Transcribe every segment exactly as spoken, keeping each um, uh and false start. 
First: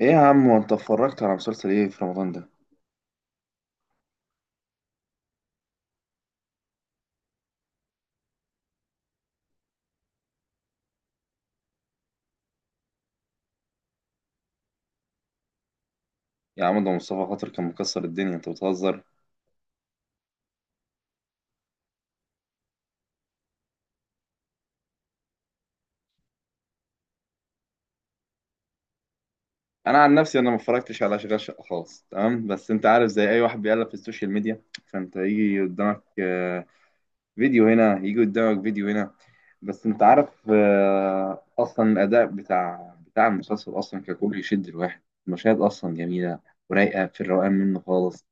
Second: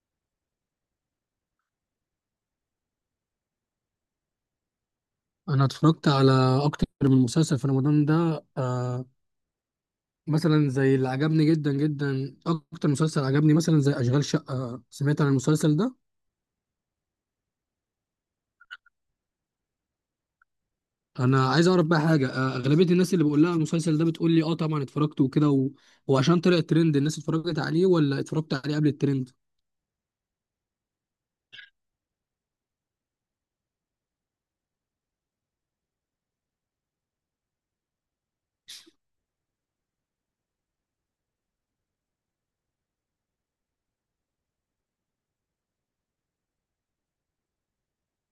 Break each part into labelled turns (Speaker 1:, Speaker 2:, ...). Speaker 1: ايه يا عم، وانت اتفرجت على مسلسل ايه في رمضان ده؟
Speaker 2: انا اتفرجت على اكتر من مسلسل في رمضان ده، آه مثلا زي اللي عجبني جدا جدا. اكتر مسلسل عجبني مثلا زي اشغال شقة. سمعت عن المسلسل ده؟
Speaker 1: يا عم، ده مصطفى خاطر كان مكسر الدنيا، انت بتهزر.
Speaker 2: انا عايز اعرف بقى حاجة، آه اغلبية الناس اللي بقول لها المسلسل ده بتقول لي اه طبعا اتفرجت وكده و... وعشان طلع ترند الناس اتفرجت عليه ولا اتفرجت عليه قبل الترند؟
Speaker 1: انا عن نفسي انا ما اتفرجتش على اشغال شقه خالص، تمام؟ بس انت عارف زي اي واحد بيقلب في السوشيال ميديا، فانت يجي قدامك آه، فيديو هنا، يجي قدامك فيديو هنا. بس انت عارف، آه، اصلا الاداء بتاع بتاع المسلسل اصلا ككل يشد الواحد. المشاهد اصلا جميله ورايقه، في الروقان منه خالص.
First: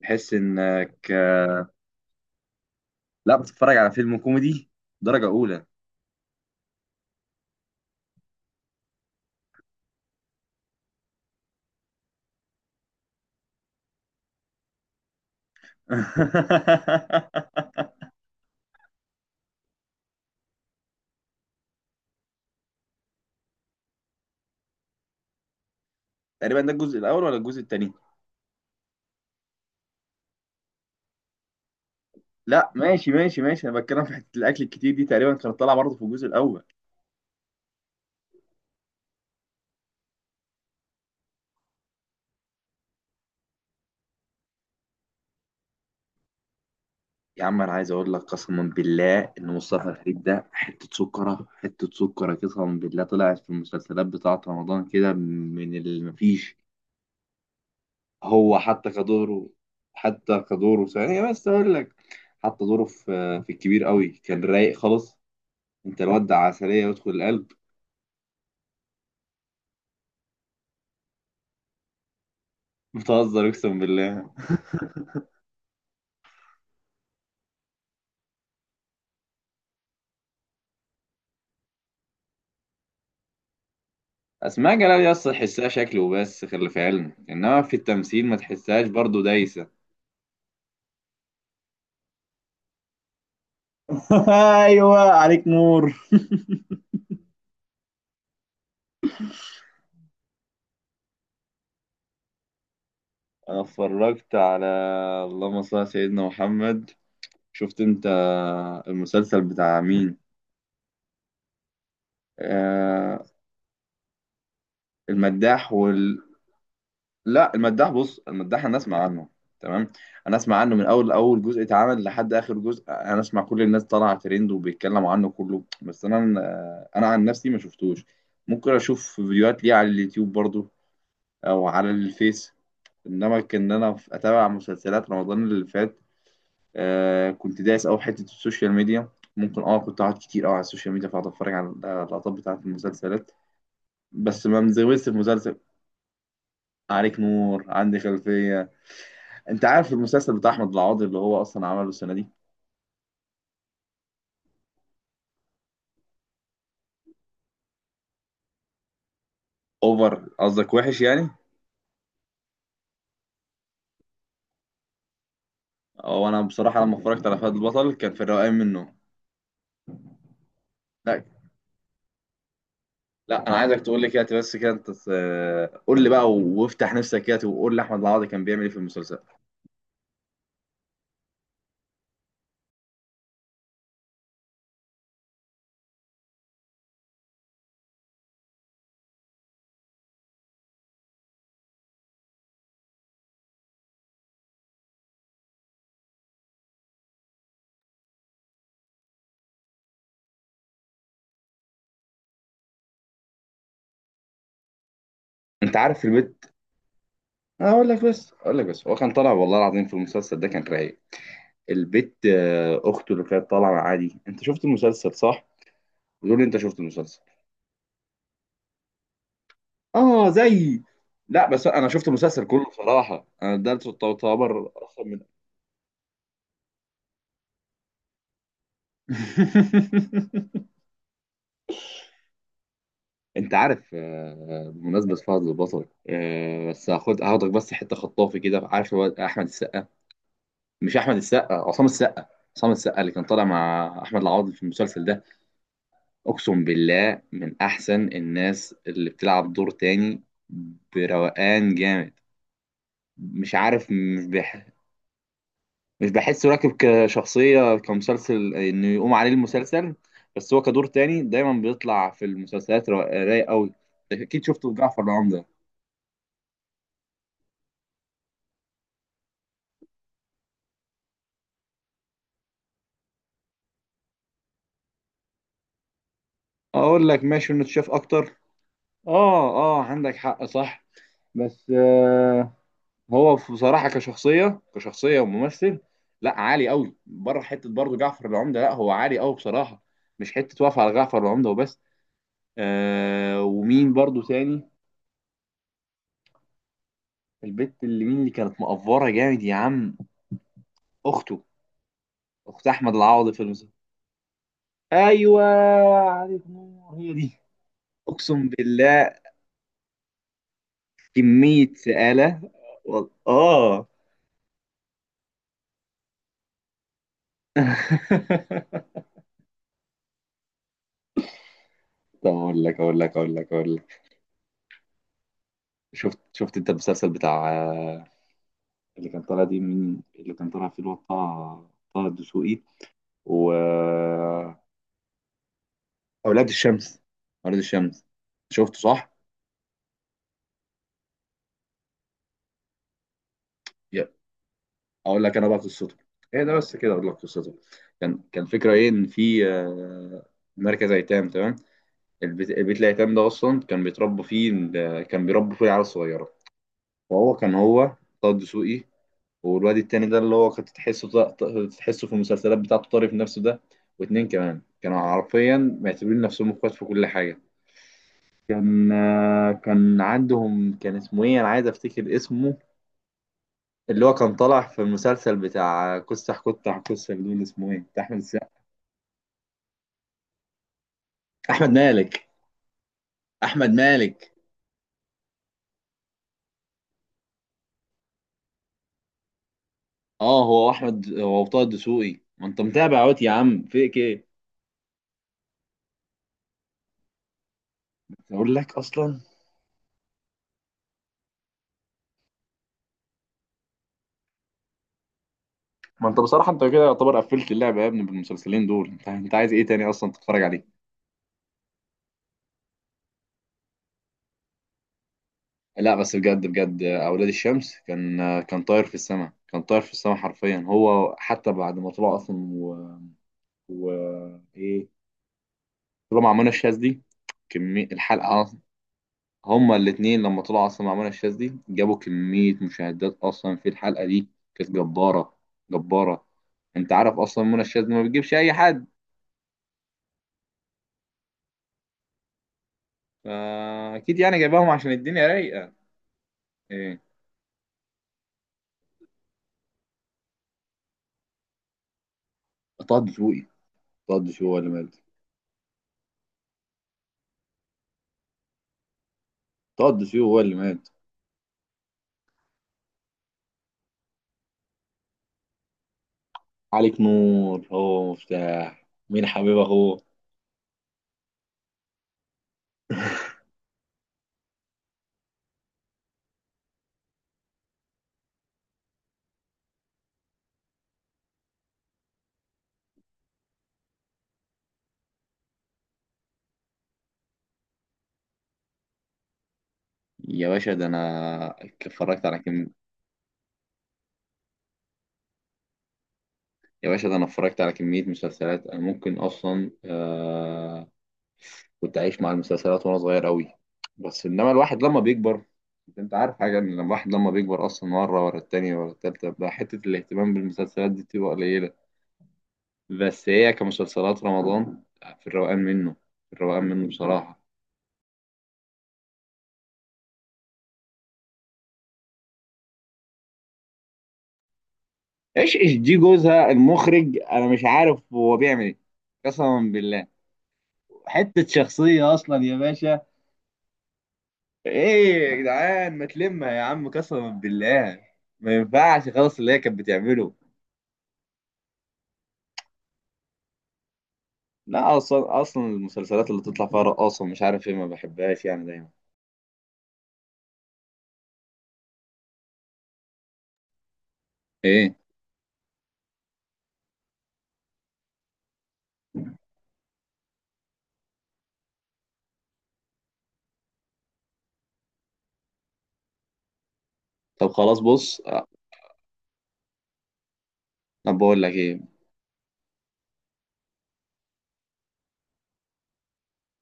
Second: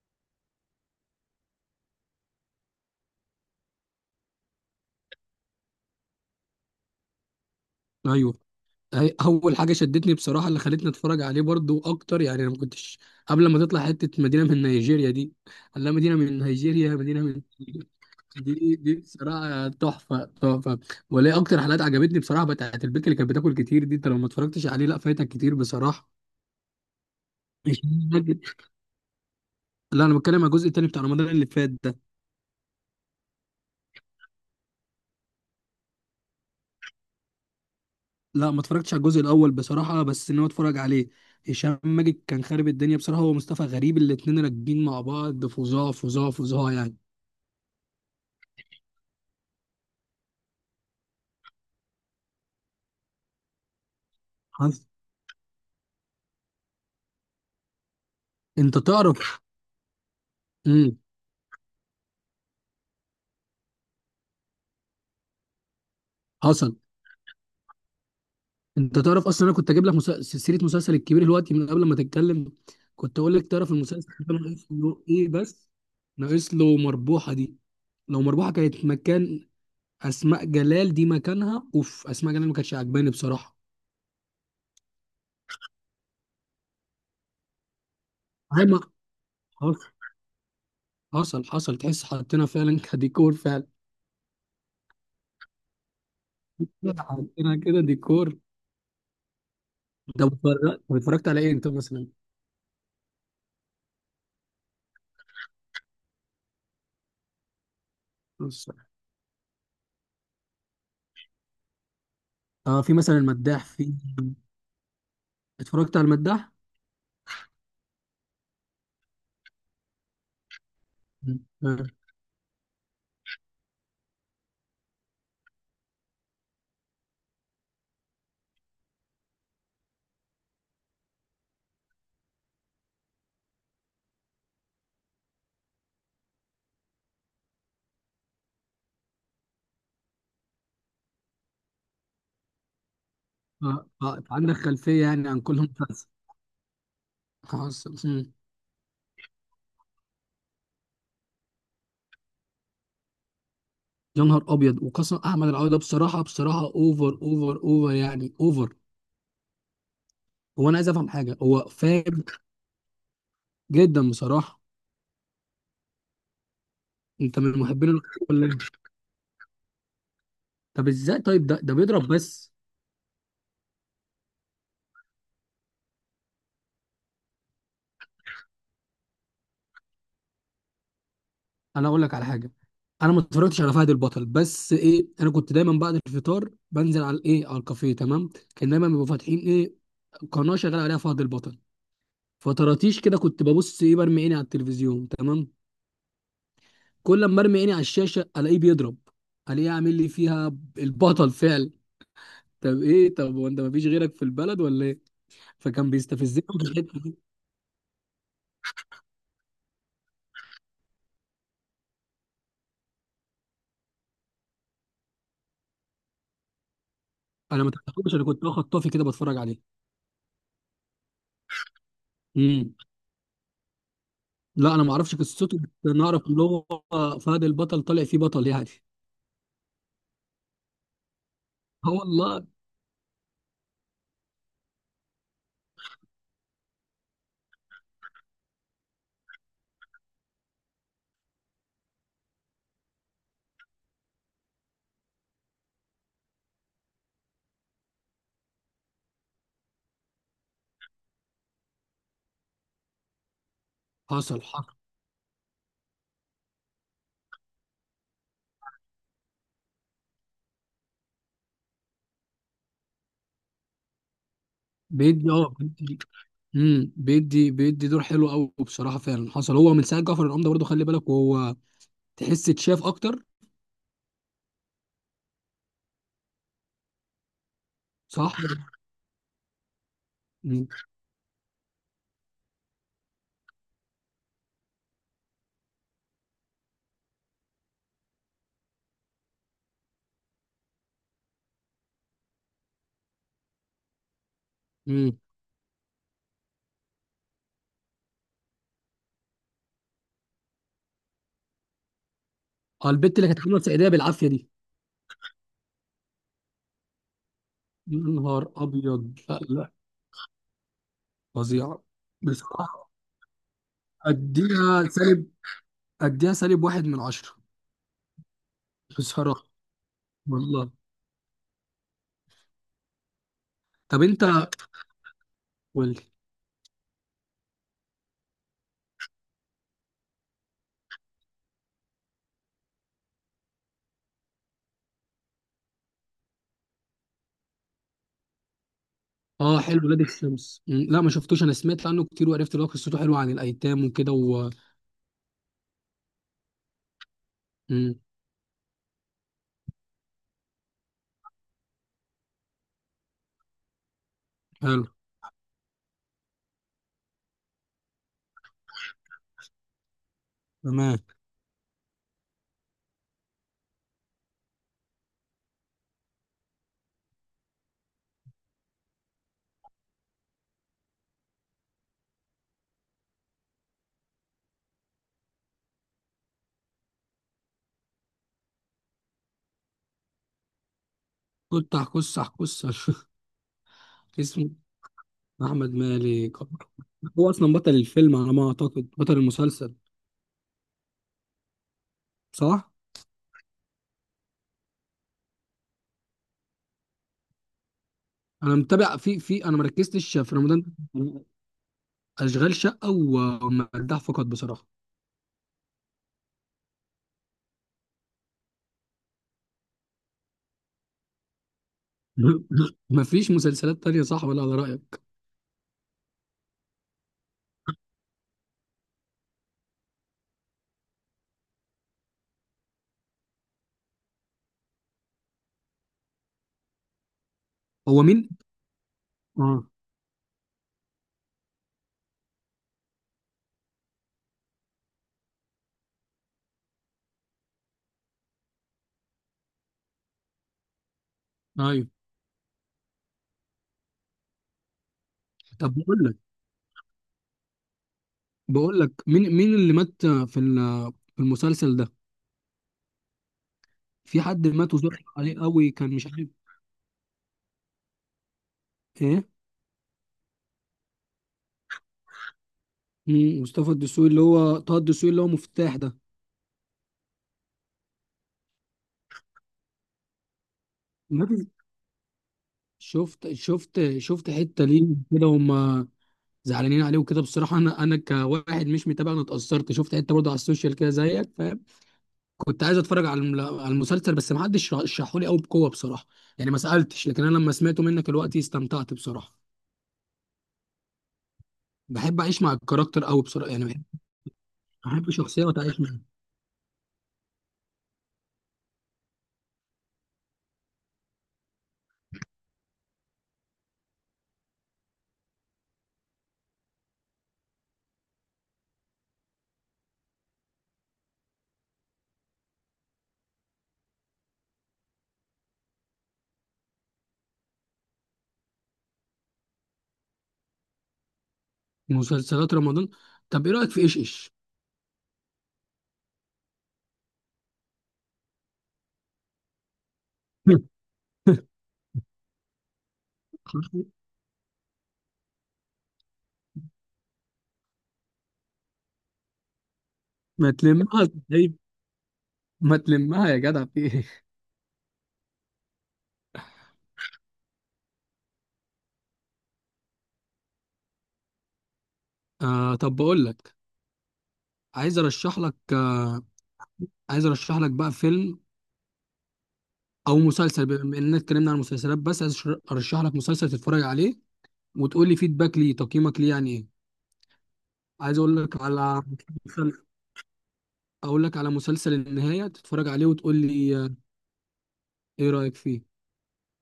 Speaker 1: تحس انك، آه، لا، بتتفرج على فيلم كوميدي درجه اولى.
Speaker 2: ايوه. هي- اول حاجة شدتني بصراحة اللي خلتني اتفرج عليه برضو اكتر، يعني انا ما كنتش قبل ما تطلع حتة مدينة من نيجيريا دي. لا مدينة من نيجيريا، مدينة من... دي دي بصراحة تحفة تحفة. وليه أكتر حلقات عجبتني بصراحة بتاعت البنت اللي كانت بتاكل كتير دي. أنت لو ما اتفرجتش عليه لا، فايتك كتير بصراحة.
Speaker 1: تقريبا ده الجزء الاول ولا الجزء
Speaker 2: مش
Speaker 1: الثاني؟
Speaker 2: فاكر. لا، أنا بتكلم على الجزء التاني بتاع رمضان اللي فات ده.
Speaker 1: لا ماشي ماشي ماشي، انا بتكلم في حته الاكل الكتير دي، تقريبا كانت طالعه برضه في الجزء الاول.
Speaker 2: لا، ما اتفرجتش على الجزء الأول بصراحة، بس إن هو اتفرج عليه. هشام ماجد كان خارب الدنيا بصراحة، هو مصطفى غريب، الاتنين راكبين مع بعض فظاع فظاع فظاع يعني.
Speaker 1: يا عم انا عايز اقول لك، قسما بالله ان مصطفى غريب ده حته سكره، حته سكره. قسما بالله طلعت في المسلسلات بتاعه
Speaker 2: حصل.
Speaker 1: رمضان كده من اللي مفيش. هو
Speaker 2: أنت
Speaker 1: حتى
Speaker 2: تعرف؟
Speaker 1: كدوره، حتى كدوره
Speaker 2: امم
Speaker 1: ثانيه، بس اقول لك، حتى دوره في في الكبير قوي كان رايق خالص. انت الواد ده
Speaker 2: حصل.
Speaker 1: عسليه، يدخل القلب.
Speaker 2: انت تعرف اصلا انا كنت اجيب لك مسل... سيره مسلسل الكبير دلوقتي من قبل ما تتكلم. كنت اقول
Speaker 1: بتهزر،
Speaker 2: لك، تعرف
Speaker 1: اقسم
Speaker 2: المسلسل
Speaker 1: بالله.
Speaker 2: ده ناقص له ايه بس؟ ناقص له مربوحه دي. لو مربوحه كانت مكان اسماء جلال، دي مكانها اوف. اسماء جلال ما كانتش عجباني بصراحه.
Speaker 1: اسماء جلال يا اسطى تحسها شكل وبس، خلي في علمك انما في التمثيل ما
Speaker 2: هاي ما.
Speaker 1: تحسهاش برضو دايسه.
Speaker 2: حصل. حصل. حصل. تحس حطينا فعلا كديكور، فعلا
Speaker 1: ايوه، عليك نور.
Speaker 2: حطينا كده ديكور. ده اتفرجت اتفرجت على ايه انت مثلا؟
Speaker 1: انا اتفرجت على اللهم صل على سيدنا محمد. شفت انت
Speaker 2: بص.
Speaker 1: المسلسل بتاع مين؟
Speaker 2: اه، في مثلا
Speaker 1: آه،
Speaker 2: المداح. في
Speaker 1: المداح
Speaker 2: اتفرجت على
Speaker 1: وال...
Speaker 2: المداح.
Speaker 1: لا، المداح بص، المداح انا اسمع عنه، تمام؟ انا اسمع عنه من اول
Speaker 2: مم.
Speaker 1: اول جزء
Speaker 2: آه.
Speaker 1: اتعمل لحد اخر جزء، انا اسمع كل الناس طالعه ترند وبيتكلموا عنه كله، بس انا انا عن نفسي ما شفتوش. ممكن اشوف فيديوهات ليه على اليوتيوب برضو، او على الفيس، انما كان انا في- اتابع مسلسلات رمضان اللي فات. آه كنت دايس قوي في حته السوشيال ميديا، ممكن اه كنت قاعد كتير قوي على السوشيال ميديا، فقعد اتفرج على اللقطات بتاعت المسلسلات،
Speaker 2: آه. آه.
Speaker 1: بس
Speaker 2: عندك
Speaker 1: ما
Speaker 2: خلفيه
Speaker 1: مزودش في
Speaker 2: يعني عن
Speaker 1: مسلسل.
Speaker 2: كل مسلسل؟
Speaker 1: عليك نور،
Speaker 2: حصل.
Speaker 1: عندي
Speaker 2: مم.
Speaker 1: خلفيه. انت عارف المسلسل بتاع احمد العوضي اللي هو اصلا عمله السنه دي؟
Speaker 2: يا نهار ابيض، وقسم احمد العوضي ده بصراحه بصراحه اوفر اوفر اوفر، يعني اوفر.
Speaker 1: اوفر
Speaker 2: هو
Speaker 1: قصدك
Speaker 2: انا عايز
Speaker 1: وحش
Speaker 2: افهم
Speaker 1: يعني؟
Speaker 2: حاجه، هو فاهم جدا بصراحه.
Speaker 1: هو انا بصراحه لما اتفرجت على
Speaker 2: انت
Speaker 1: فهد
Speaker 2: من محبين
Speaker 1: البطل كان
Speaker 2: الكورة
Speaker 1: في
Speaker 2: ولا إيه؟
Speaker 1: الروقان منه.
Speaker 2: طب ازاي
Speaker 1: لا،
Speaker 2: طيب؟ ده ده بيضرب بس.
Speaker 1: لا، انا عايزك تقول لي كده، بس كده انت ت- قول لي بقى وافتح نفسك كده، وقول لي احمد العوضي كان بيعمل ايه في المسلسل.
Speaker 2: انا اقول لك على حاجه، انا ما اتفرجتش على فهد البطل، بس ايه، انا كنت دايما بعد الفطار بنزل على الايه، على الكافيه تمام. كان دايما بيبقوا فاتحين ايه، قناه شغال عليها فهد البطل. فطراتيش كده كنت ببص ايه، برمي عيني على التلفزيون تمام. كل لما ارمي عيني على الشاشه الاقيه بيضرب، الاقيه عامل لي فيها البطل فعل. طب ايه، طب وانت ما فيش غيرك في البلد ولا ايه؟
Speaker 1: انت
Speaker 2: فكان
Speaker 1: عارف في
Speaker 2: بيستفزني
Speaker 1: البيت،
Speaker 2: في الحته دي.
Speaker 1: اقول لك بس، اقول لك بس، هو كان طالع والله العظيم في المسلسل ده كان رايق. البيت آه، اخته اللي كانت طالعه مع عادي، انت شفت المسلسل صح؟ بتقول لي انت شفت المسلسل؟
Speaker 2: انا ما تعرفوش، انا كنت واخد طافي كده بتفرج عليه.
Speaker 1: اه زي، لا بس انا شفت المسلسل كله
Speaker 2: امم.
Speaker 1: بصراحه، انا ده تعتبر
Speaker 2: لا، انا ما اعرفش
Speaker 1: اصلا.
Speaker 2: قصته، بس انا اعرف ان هو فهد البطل طالع فيه بطل يعني. اه والله.
Speaker 1: انت عارف، آه، بمناسبة فهد البطل، آه، بس هاخد هاخدك بس حتة خطافي كده، عارف هو احمد السقا، مش احمد السقا، عصام السقا. عصام السقا اللي كان طالع مع احمد العوضي في المسلسل ده، اقسم بالله من احسن الناس اللي بتلعب دور تاني، بروقان جامد. مش عارف، مش
Speaker 2: حصل.
Speaker 1: بيح...
Speaker 2: حصل.
Speaker 1: مش بحسه راكب كشخصية كمسلسل إنه يقوم عليه المسلسل، بس هو كدور تاني دايما بيطلع في المسلسلات را- رايق قوي. أكيد شفته في جعفر
Speaker 2: بيدي،
Speaker 1: العمدة.
Speaker 2: اه، بيدي. امم بيدي بيدي دور حلو قوي بصراحه فعلا. حصل. هو من ساعه جعفر العمده برضه خلي بالك، وهو تحس اتشاف اكتر.
Speaker 1: أقول لك ماشي إنه اتشاف
Speaker 2: صح.
Speaker 1: أكتر. آه آه، عندك حق،
Speaker 2: امم
Speaker 1: صح. بس آه، هو بصراحة كشخصية، كشخصية وممثل، لا عالي قوي، بره حتة برضه جعفر العمدة، لا هو عالي قوي بصراحة، مش حتة واقفة على جعفر العمدة وبس. آه، ومين برضه تاني؟
Speaker 2: امم
Speaker 1: البت اللي مين اللي كانت مقفرة جامد يا عم، أخته، اخت
Speaker 2: اه،
Speaker 1: احمد
Speaker 2: البت اللي
Speaker 1: العوضي
Speaker 2: كانت
Speaker 1: في
Speaker 2: عامله
Speaker 1: المسلسل.
Speaker 2: سعيديه بالعافيه دي.
Speaker 1: ايوه، عليك نور، هي دي.
Speaker 2: يا
Speaker 1: اقسم
Speaker 2: نهار ابيض،
Speaker 1: بالله
Speaker 2: لا لا،
Speaker 1: كميه
Speaker 2: فظيعه
Speaker 1: سآلة،
Speaker 2: بصراحه.
Speaker 1: وال- اه.
Speaker 2: اديها سالب، اديها سالب واحد من عشره بصراحه والله.
Speaker 1: طب اقول لك اقول لك اقول لك اقول لك،
Speaker 2: طب انت، قول لي.
Speaker 1: شفت، شفت انت المسلسل بتاع آه، اللي كان طالع دي، من اللي كان طالع فيه الواد طه، طه الدسوقي، و آه، اولاد الشمس، اولاد الشمس شفته صح؟
Speaker 2: اه، حلو ولاد الشمس. مم، لا ما شفتوش. انا سمعت عنه كتير وعرفت ان هو قصته حلوه عن الايتام
Speaker 1: يا،
Speaker 2: وكده و...
Speaker 1: اقول لك انا بقى قصته ايه ده. بس كده اقول لك قصته،
Speaker 2: مم.
Speaker 1: كان، كان فكره ايه ان في آه، مركز ايتام، تمام؟ البيت، البيت الأيتام ده أصلا كان بيتربى فيه
Speaker 2: حلو.
Speaker 1: ال- كان بيربوا فيه العيال الصغيرة. وهو كان هو طه دسوقي، والواد التاني ده اللي هو كنت
Speaker 2: تمام.
Speaker 1: تحسه ط- ط- تحسه في المسلسلات بتاعته طارق في نفسه ده. واتنين كمان كانوا حرفيا معتبرين نفسهم اخوات في كل حاجة. كان آه، كان عندهم، كان اسمه ايه، انا عايز افتكر اسمه، اللي هو كان طالع في المسلسل بتاع كسح كتح كسح دول، اسمه ايه بتاع احمد السقا؟ احمد
Speaker 2: كنت هكس
Speaker 1: مالك،
Speaker 2: هكس.
Speaker 1: احمد مالك.
Speaker 2: اسمه احمد مالك. هو اصلا بطل الفيلم على ما اعتقد، بطل المسلسل.
Speaker 1: اه هو احمد، هو طه دسوقي، ما انت
Speaker 2: صح.
Speaker 1: متابع اهوت يا عم، فيك ايه؟ اقول
Speaker 2: انا
Speaker 1: لك
Speaker 2: متابع في
Speaker 1: اصلا،
Speaker 2: في انا ما ركزتش في رمضان، اشغال شقه و- والمداح فقط بصراحه.
Speaker 1: ما انت بصراحه انت كده يعتبر قفلت اللعبه يا ابني بالمسلسلين دول، انت انت عايز ايه تاني اصلا تتفرج عليه؟
Speaker 2: مفيش مسلسلات تانية، صح؟ ولا على رأيك.
Speaker 1: لا بس بجد بجد، اولاد الشمس كان، كان طاير في السماء، كان طاير في السماء حرفيا. هو حتى بعد ما طلع اصلا و، و... ايه، طلع مع منى الشاذ دي، كميه
Speaker 2: هو مين؟
Speaker 1: الحلقه اصلا.
Speaker 2: اه.
Speaker 1: هما الاتنين لما طلعوا اصلا مع منى الشاذ دي جابوا كميه مشاهدات اصلا في الحلقه دي، كانت جباره، جباره. انت عارف اصلا منى الشاذ دي ما بتجيبش اي حد،
Speaker 2: ايوه.
Speaker 1: فاكيد يعني جايباهم عشان الدنيا رايقه.
Speaker 2: طب بقول لك
Speaker 1: ايه،
Speaker 2: بقول لك مين مين اللي مات في ال- في المسلسل ده؟
Speaker 1: طه دسوقي. طه
Speaker 2: في حد
Speaker 1: دسوقي هو اللي
Speaker 2: مات
Speaker 1: مات.
Speaker 2: وزعل عليه قوي، كان مش عارف ايه.
Speaker 1: طه دسوقي هو اللي مات.
Speaker 2: مم، مصطفى الدسوقي اللي هو طه الدسوقي اللي هو مفتاح ده.
Speaker 1: عليك نور، هو مفتاح، مين حبيبه هو.
Speaker 2: مات. شفت، شفت، شفت حتة ليه كده؟ هم زعلانين عليه وكده بصراحة. انا انا كواحد مش متابع، انا اتأثرت. شفت حتة برضه على السوشيال كده زيك. كنت عايز اتفرج على الم- على المسلسل، بس ما حدش رشحه لي قوي بقوه بصراحه، يعني ما سالتش. لكن انا لما سمعته منك دلوقتي استمتعت بصراحه.
Speaker 1: يا باشا ده انا
Speaker 2: بحب
Speaker 1: اتفرجت على
Speaker 2: اعيش مع
Speaker 1: كم.
Speaker 2: الكاركتر قوي بصراحه، يعني بحب احب شخصيه وتعيش معاها.
Speaker 1: يا باشا ده انا اتفرجت على كمية مسلسلات، انا ممكن اصلا آه... كنت عايش مع المسلسلات وانا صغير قوي، بس انما الواحد لما بيكبر، انت عارف حاجة ان الواحد لما بيكبر اصلا مرة ورا التانية ورا التالتة، بقى حتة الاهتمام بالمسلسلات دي بتبقى قليلة. بس هي كمسلسلات رمضان، في الروقان منه، في الروقان منه بصراحة.
Speaker 2: مسلسلات رمضان. طب ايه رايك في ايش ايش؟
Speaker 1: ايش ايش دي جوزها المخرج، انا مش عارف هو بيعمل ايه. قسما بالله حتة شخصية اصلا يا باشا. ايه يا جدعان، ما تلمها يا عم، قسما بالله ما ينفعش خالص اللي هي كانت بتعمله.
Speaker 2: ما تلمها طيب. ما تلمها يا جدع، في ايه!
Speaker 1: لا اصلا، اصلا المسلسلات اللي تطلع فيها رقاصة مش عارف ايه ما بحبهاش يعني دايما.
Speaker 2: آه، طب بقول لك،
Speaker 1: ايه،
Speaker 2: عايز ارشح لك آه، عايز ارشح لك بقى فيلم او مسلسل. بما اننا اتكلمنا عن المسلسلات، بس عايز أشر- ارشح لك مسلسل تتفرج عليه وتقول لي فيدباك ليه، تقييمك ليه يعني ايه.
Speaker 1: طب خلاص
Speaker 2: عايز
Speaker 1: بص
Speaker 2: اقول
Speaker 1: أه،
Speaker 2: لك على مسلسل،
Speaker 1: طب
Speaker 2: اقول لك
Speaker 1: بقول
Speaker 2: على
Speaker 1: لك
Speaker 2: مسلسل
Speaker 1: ايه.
Speaker 2: النهاية، تتفرج عليه وتقول لي آه، ايه رأيك فيه.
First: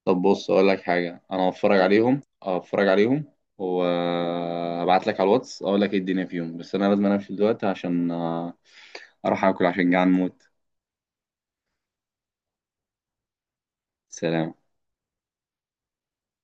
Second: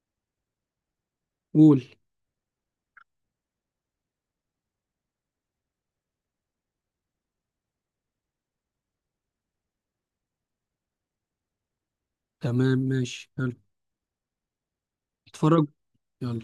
Speaker 1: طب بص اقول لك حاجه، انا هتفرج
Speaker 2: قول.
Speaker 1: عليهم، هتفرج عليهم، وابعت لك على الواتس اقول لك ايه الدنيا فيهم، بس انا لازم انام دلوقتي عشان آه، اروح اكل عشان جعان موت.
Speaker 2: تمام ماشي، يلا.
Speaker 1: سلام.
Speaker 2: اتفرج. يلا.